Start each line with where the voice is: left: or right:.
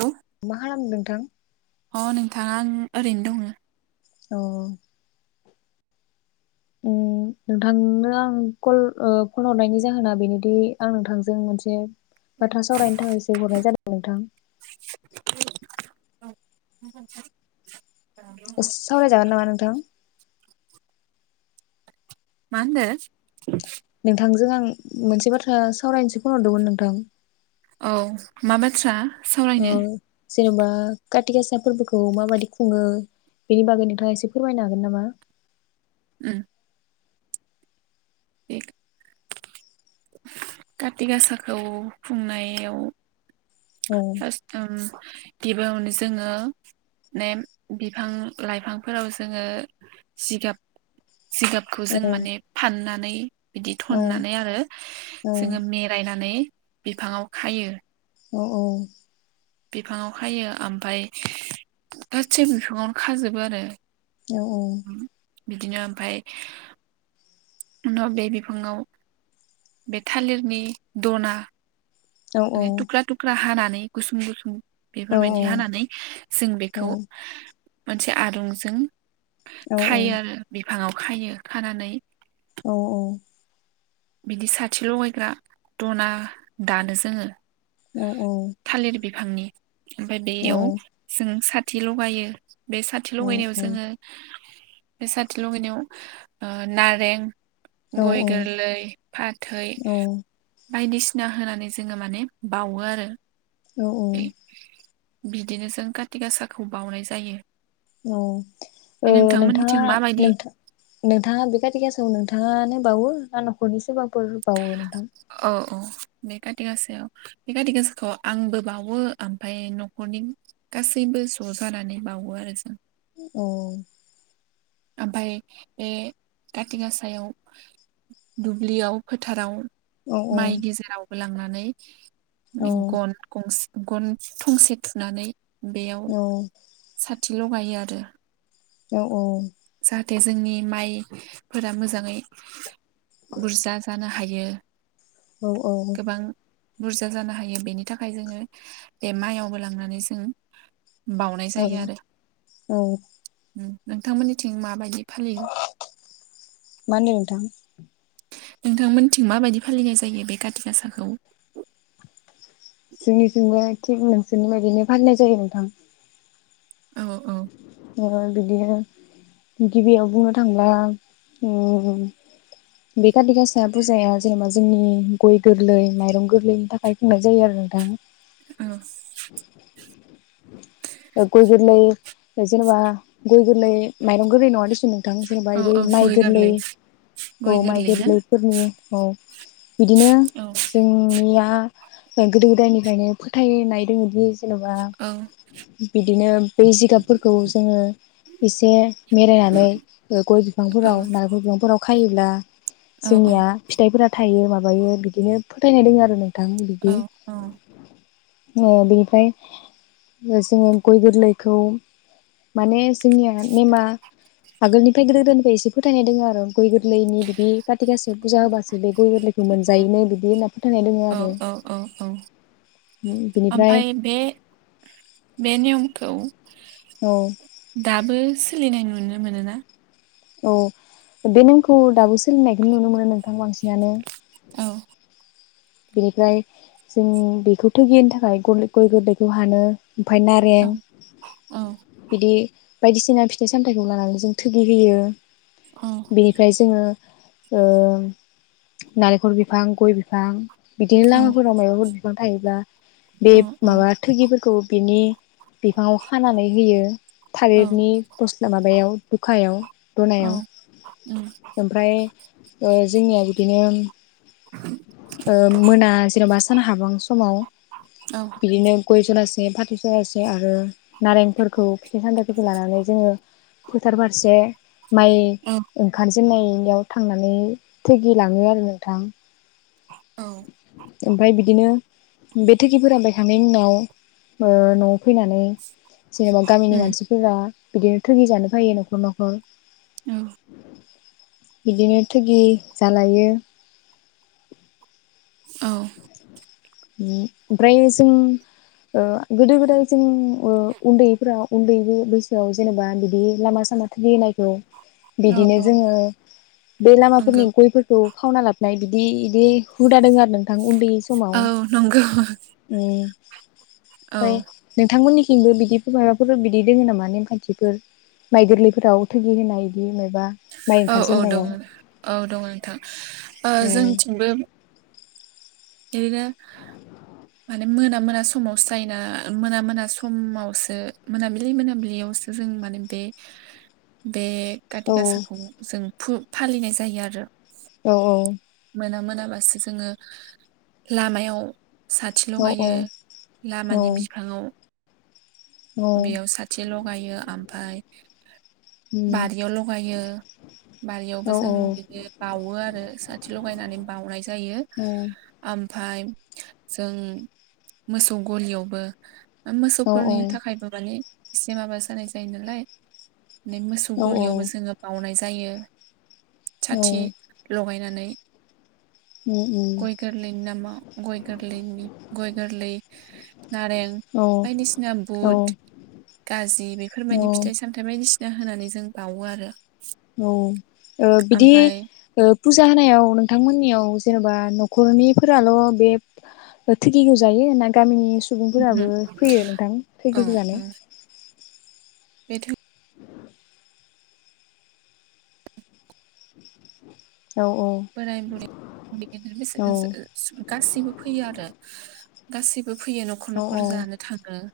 right: औ
left: मा खालामदो नोंथां
right: अ नोंथां आं ओरैनो दङो
left: अ औ नोंथांनो आं कल औ फन हरनायनि जाहोना बेनोदि आं नोंथांजों मोनसे बोथ्रा सावरायनो थाखायसो हरनाय जादों नोंथां
right: नंगौ नोंथां
left: सावरायजागोन नामा नोंथां
right: माहोनदो
left: नोंथांजों आं मोनसे बाथ्रा सावरायनोसो फन हरदोंमोन नोंथां
right: औ मा बाथ्रा सावरायनो
left: जेनबा काति गासा फोरबोखौ माबायदि खुङो बेनि बागै नोंथाङा एसे फोरमायनो हागोन नामा
right: ओम ए काति गासाखौ खुंनायाव
left: औ
right: [unintelligible] गिबियावनो जोङो नेम बिफां लाइफांफोराव जोङो जिगाब जिगाबखौ
left: औ
right: जों माने फाननानै बिदि
left: औ
right: थननानै आरो जोङो मिरायनानै बिफाङाव खायो
left: औ औ
right: बिफाङाव खायो ओमफाय गासै बिफाङावनो खाजोबो आरो
left: औ औ
right: बिदिनो ओमफाय उनाव बे बिफाङाव बे थालिरनि दना
left: औ
right: ओमफाय थुख्रा थुख्रा हानानानै इ गुसुं गुसुं बेफोरबायदि हानानै जों
left: औ
right: बेखौ मोनसे आरुंजों खायो
left: औ
right: आरो बे फाङाव खायो खानानै
left: औ औ
right: बिदि साथि लगायग्रा दना दानो जोङो
left: औ
right: थालिर बिफांनि ओमफाय
left: औ
right: बेयाव जों साथ थि लगायो बे साथि
left: औ
right: लगायनायाव
left: औ
right: जोङो बे साथि लगायनायाव ओ नारें
left: औ
right: गय गोरलै फाथै
left: औ
right: बायदिसिना होनानै जोङो माने बावो आरो।
left: औ औ।
right: बे बिदिनो जों कारति गासाखौ बाउनाय जायो।
left: औ
right: ओमफ्राय
left: ओ नोंथाङा
right: नोंथांमोननिथिं माबायदि
left: नोंथा नोंथाङा बे खाथि गासायाव नोंथाङानो बावो ना नखरनि सोरबा बो होबावयो नोंथां?
right: औ औ बे काथि गाासायाव बे काथि गासाखौ आंबो बावो ओमफाय नखरनि गासैबो ज' जानानै बावो आरो जों।
left: उम।
right: ओमफाय बे काथि गासायाव दुब्लियाव फोथाराव
left: औ
right: माइ गेजेराव लांनानै
left: औ
right: उम गन गंसे गन थंसे थुनानै बेयाव थि लगायो आरो।
left: औ औ।
right: जाहाथे जोंनि माइफोरा मोजाङै बुरजा जाना थायो।
left: औ औ।
right: बुरजा जानो हायो बेनि थाखाय जोङो बे माइयावबो लांनानै जों बाउनाय
left: औ
right: जायो आरो।
left: औ
right: उम नों थांमोननिथिं माबायदि फालियो
left: मा होन्दों नोंथां?
right: नोंथांमोनथिं माबायदि फालिनाय जायो बे काति गासाखौ?
left: जोंनिथिंबो थिग नोंसोरनि बायदिनो फालिनाय जायो नोंथां।
right: औ औ औ।
left: ओ बिदिनो गिबियाव बुंनो थांब्ला उम बे खाथि गासा फुजाया जेनेबा जोंनि गय गोरलै माइरं गोरलैनि थाखाय खुंनाय जायो आरो ना नोंथां।
right: औ
left: ओ गय गोरलै जेनेबा गय गोरलै माइरं गोरलै नङा देसुन नों थां जेनेबा
right: औ
left: बै
right: औ
left: माइ
right: गय
left: गोरलै औ
right: गय
left: माइ
right: गोरलै ना
left: गोरलैफोरनि औ बिदिनो
right: औ
left: जोंनिया गोदो गोदायनिफ्रायनो फोथायनाय दोङो दि
right: औ
left: बिदिनो बै जिगाबफोरखौ जोङो एसे मेरायनानै गय
right: औ
left: बिफांफोराव नारिखल बिफांफोराव खायोब्ला
right: औ औ
left: जोंनिया फिथाइफोरा थायो माबायो बिदिनो फोथायनाय दङ आरो नों थां बिदि।
right: औ
left: ओ बेनिफ्राय जोङो गय गोरलैखौ माने जोंनिया नेमा आगोलनिफ्राय गोदो गोदायनिफ्राय एसे फोथायनाय दङ आरो गय गोरलैनि बिदि खाथि गासा पुजा होबासो बे गय गोरलैखौ मोनजायोनो बिदि होनना फोथायनाय दोङ
right: औ
left: आरो
right: औ औ औ
left: बि बिनिफ्राय
right: ओमफ्राय बे बे नियमखौ
left: औ
right: दाबो सोलिनाय नुनो मोनो ना?
left: औ बे नेमखौ दाबो सोलिनायखौनो नुनो मोनो नोंथां बांसिनानो।
right: औ
left: बेनिफ्राय जों बेखौ थोगि होनो थाखाय गरलि गय गोरलैखौ हानो। ओमफाय
right: औ
left: नारें
right: औ
left: बिदि बायदिसिना फिथाइ सामथाइखौ लानानै जों थोगि होयो।
right: औ
left: बेनिफ्राय जोङो ओ नालेखर बिफां गय बिफां बिदिनो
right: औ
left: लामाफोराव मायबाफोर बि फां थायोब्ला बे
right: औ औ
left: माबा थोगिफोरखौ बिनि बिफाङाव खानानै होयो।
right: औ
left: थालिरनि गस्ला माबायाव दुखायाव
right: औ
left: दनायाव
right: उम
left: ओमफ्राय ओ जोंनिया बिदिनो मोना जेनबा सान हाबहां समाव
right: औ
left: बिदिनो गय जरासे फाथै जरासे आरो नारेंफोरखौ फिथाइ सामथाइ फोरखौ लानानै जोङो फोथार फारसे माइ
right: औ
left: ओंखारसि [unintelligible] थांनानै थोगिलाङो आरो नोंथां।
right: औ
left: ओमफ्राय बिदिनो बे थोगिफोरा [unintelligible] उनाव ओ नआव फैनानै जेनेबा गामिनि
right: उम
left: मानसिफोरा बिदिनो थुगि जानो फैयो न'खर न'खर
right: औ
left: बिदिनो थुगि जालायो
right: औ
left: ओमफ्राय जों ओ गोदो गोदाय जों ओ उन्दैफोरा उन्दै बैसोआव जेनेबा बिदि लामा सामा थुगिनायखौ बिदिनो
right: औ
left: जोङो बे लामाफोरनि
right: नंगौ
left: गयफोरखौ खावना लाबनाय बिदि इ [unintelligible] दि हुदा दोङो आरो नों दा उन्दै समाव
right: औ नंगौ
left: उम
right: औ
left: पाय नोंथांमोननि थिग बेबादि माबाफोर बिदि दोङो नामा नेमखान्थिफोर माइ गोरलैफोराव थुगि होनाय बिदिधँ
right: औ औ दङ औ दङ नोंथां ओ जोंथिंबो ओरैनो माने मोना मोना समावसो थायोना मोना मोना समावसो मोनाबिलि मोनाबिलियावसो जों माने बे बे काथि
left: औ
right: गासाखौ जों फु फालिनाय जायो आरो
left: औ औ
right: मोना मोनाबासो जोङो लामायाव साथि
left: औ
right: लगायो
left: औ
right: लामानि बिफाङाव
left: औ
right: बेयाव साथिल' मायो ओमफाय बारियाव लगायो बारियावबो
left: औ
right: जों बिदि बावो आरो साथि लगायनानै बाउनाय जायो। ओमफाय जों मोसौ गलियावबो मोसौफोरनि थाखायबो माने एसे माबा जानाय जायो नालाय माने मोसौ गलियावबो जोङो बावनाय जा जायो। साथि लगायनानै
left: उम उम
right: गय गोरलैनि नामाव गय गोरलैनि गय गोरलै नारें बायदिसिना
left: औ
right: बुट गाजि बेफोरबायदि फिथाइ सामथाय बाय बायदिसिना होनानै जों बावो आरो
left: औ ओ बिदि
right: ओमफाय
left: ओ फुजा होनायाव नोंथांमोननियाव जेनबा नखरनिफोराल' बे थुगिगौ जायो ना गामिनि सुबुंफोराबो फैयो नोंथां थुगिखौजानो
right: बेथ
left: [inaudible]
right: बोराय बुरैै उन्दै गेदेर बैसो
left: औ
right: ओ जो ओ गासिबो फैयो आरो गासिब बो फैयो नखर
left: औ
right: नखर जानो थाङो [inaudible]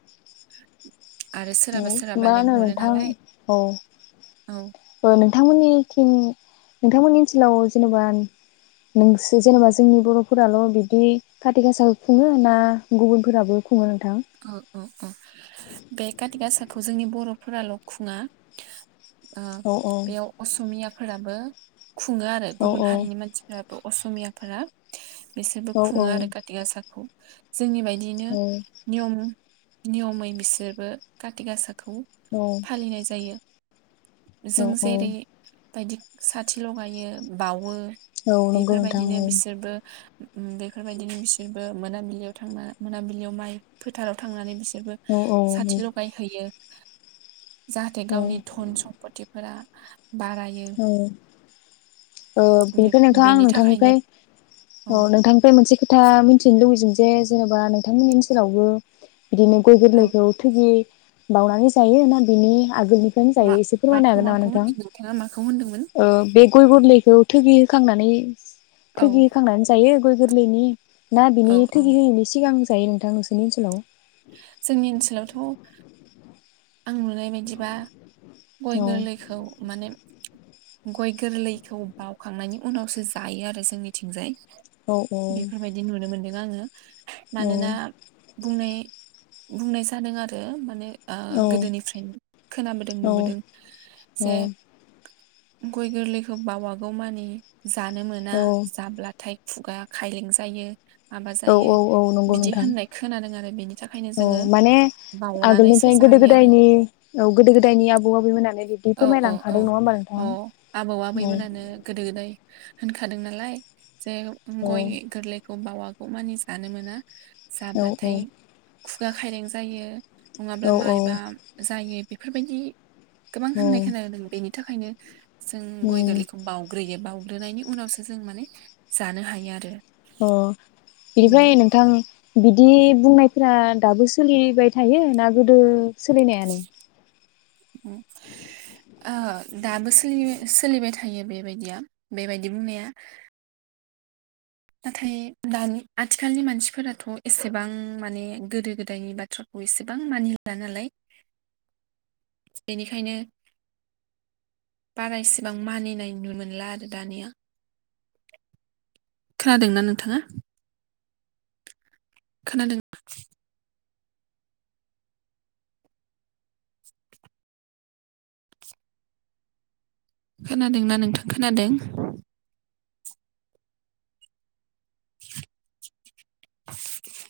right: सोरहाबा सोरहाबा
left: मा होनो
right: लेंहरो
left: नोंथां
right: नालाय
left: औ
right: औ
left: ओ नोंथांमोननि थिं नोंथांमोननि ओनसोलाव जेनबा नोंसो जेनेबा जोंनि बरफोराल बिदि खाति गासाखौ खुङो ना गुबुनफोराबो खु
right: औ औ औ बे खातिगासा खौ जोंनि बरफोराल खुङा ओ
left: औ औ
right: बेयाव असमिया फोराबो खुङो आरो
left: औ
right: गुबुन हारिनि मानसिफ्राब असमियाफोरा बिसोरबो
left: औ
right: खुङो आरो काथिगासाखौ जोंनि बायदियैनो नियम नियमै बिसोरबो खाथि गासा खौ
left: औ
right: फालिनाय जायो
left: औ
right: जों जेरै बायदि साथि लगायो बावो
left: औ नंगौ नोंथां औ
right: बेफोरबायदिनो बिसोरबो ओम बेफोरबायदिनो बिसोरबो मोनाबिलियाव थांना मोनाबिलियाव माइ फोथाराव थांनानै बिसो सोरबो
left: औ औ
right: साथि लगायहैयो जाहाथे
left: ओ
right: गावनि धन सम्पथिफोरा बारायो
left: ओ
right: बे
left: बेनिफ्राय नोंथाङा आं
right: बेनि थाखायनो
left: नोंथांनिफ्राय औ नोंथांनिफ्राय मोनसे खोथा मिथिनो लुबैदों जे जेनेबा नोंथांमोननि ओनसोलावबो बिदिनो गय
right: औ
left: गोरलैखौ थुगि बावनानै जायो ना बिनि आगोलनिफ्रायनो
right: मा
left: जायो एसे फोरमायनो
right: माखौ
left: हागोन नामा
right: माखौ
left: नोंथां
right: होनदों नोंथाङा माखौ होनदोंमोन
left: ओ बे गय गोरलै बेयाव थगि होखांनानै
right: औ
left: थोगि होखांनानै जायो गय गोर [unintelligible] ना बिनि
right: औ औ
left: थोगि होयैनि सिगां जायो नोंथां नोंसोरनि ओनसोलाव
right: जोंनि ओनसोलावथ' आं नुनाय बायदिबा गय
left: ओनसोलाव औ
right: गोरलैखौ माने गय गोरलैखौ बावखांनायनि उनावसो जायो आरो जोंनिथिंजाय।
left: औ
right: बेफोरबायदि नुनो मोनो। आङो
left: औ
right: मानोना बुंनाय बुंनाय जादों आरो माने
left: औ
right: गोदोनिफ्रायनो खोनाबोदों
left: औ
right: नुबोदों
left: औ
right: जे गय गोरलैखौ बावागौ मानि जानो मोना
left: औ
right: जाब्लाथाय खुगा खायलें जायो। माबा
left: औ
right: जायो
left: औ औ नंगौ
right: बिदि
left: नोंथां
right: होननाय खोनादों आरो बेनि थाखायनो
left: औ
right: जोङो
left: माने
right: बावनानैसो
left: आगोलनिफ्राय गोदो
right: जायो आरो
left: गोदायनि औ गोदो गोदायनि आबौ आबैमोना
right: औ औ औ अ' आबौ आबैमोनानो गोदो गोदाय होनखादों नालाय जे
left: औ
right: गय गोरलैखौ बावा गौ मानि जानो मोना।
left: औ
right: जाब्लाथाय खुगा खायलें जायो। नङाब्ला
left: औ
right: मायबा
left: औ
right: जायो बेफोरबायदि गोबां
left: औ
right: होननाय खोनादों बेनि थाखायनो जों गय
left: उम
right: गोरलैखौ बावग्रोयो बाव उन्दुनायनि उनावसो जों माने जानो हायो आरो।
left: अ'
right: बिदि
left: बिनिफ्राय नोंथां बिदि बुंनायफोरा दाबो सोलिबाय थायो ना गोदो सोलिनायानो?
right: ओ दाबो सोलिबाय थायो बेबायदि बेबायदि बुंनाया। नाथाय दानि आथिखालनि मानसिफोराथ एसेबां माने गोदो गोदायनि बाथ्राखौ एसेबां मानिला नालाय। बेनिखायनो बारा एसेबां मानिनाय नुनो मोनला आरो दानिया। खोनादोंना नोंथाङा? खोनादों [unintelligible] खोनादोंना नोंथां खोनादों? [inaudible]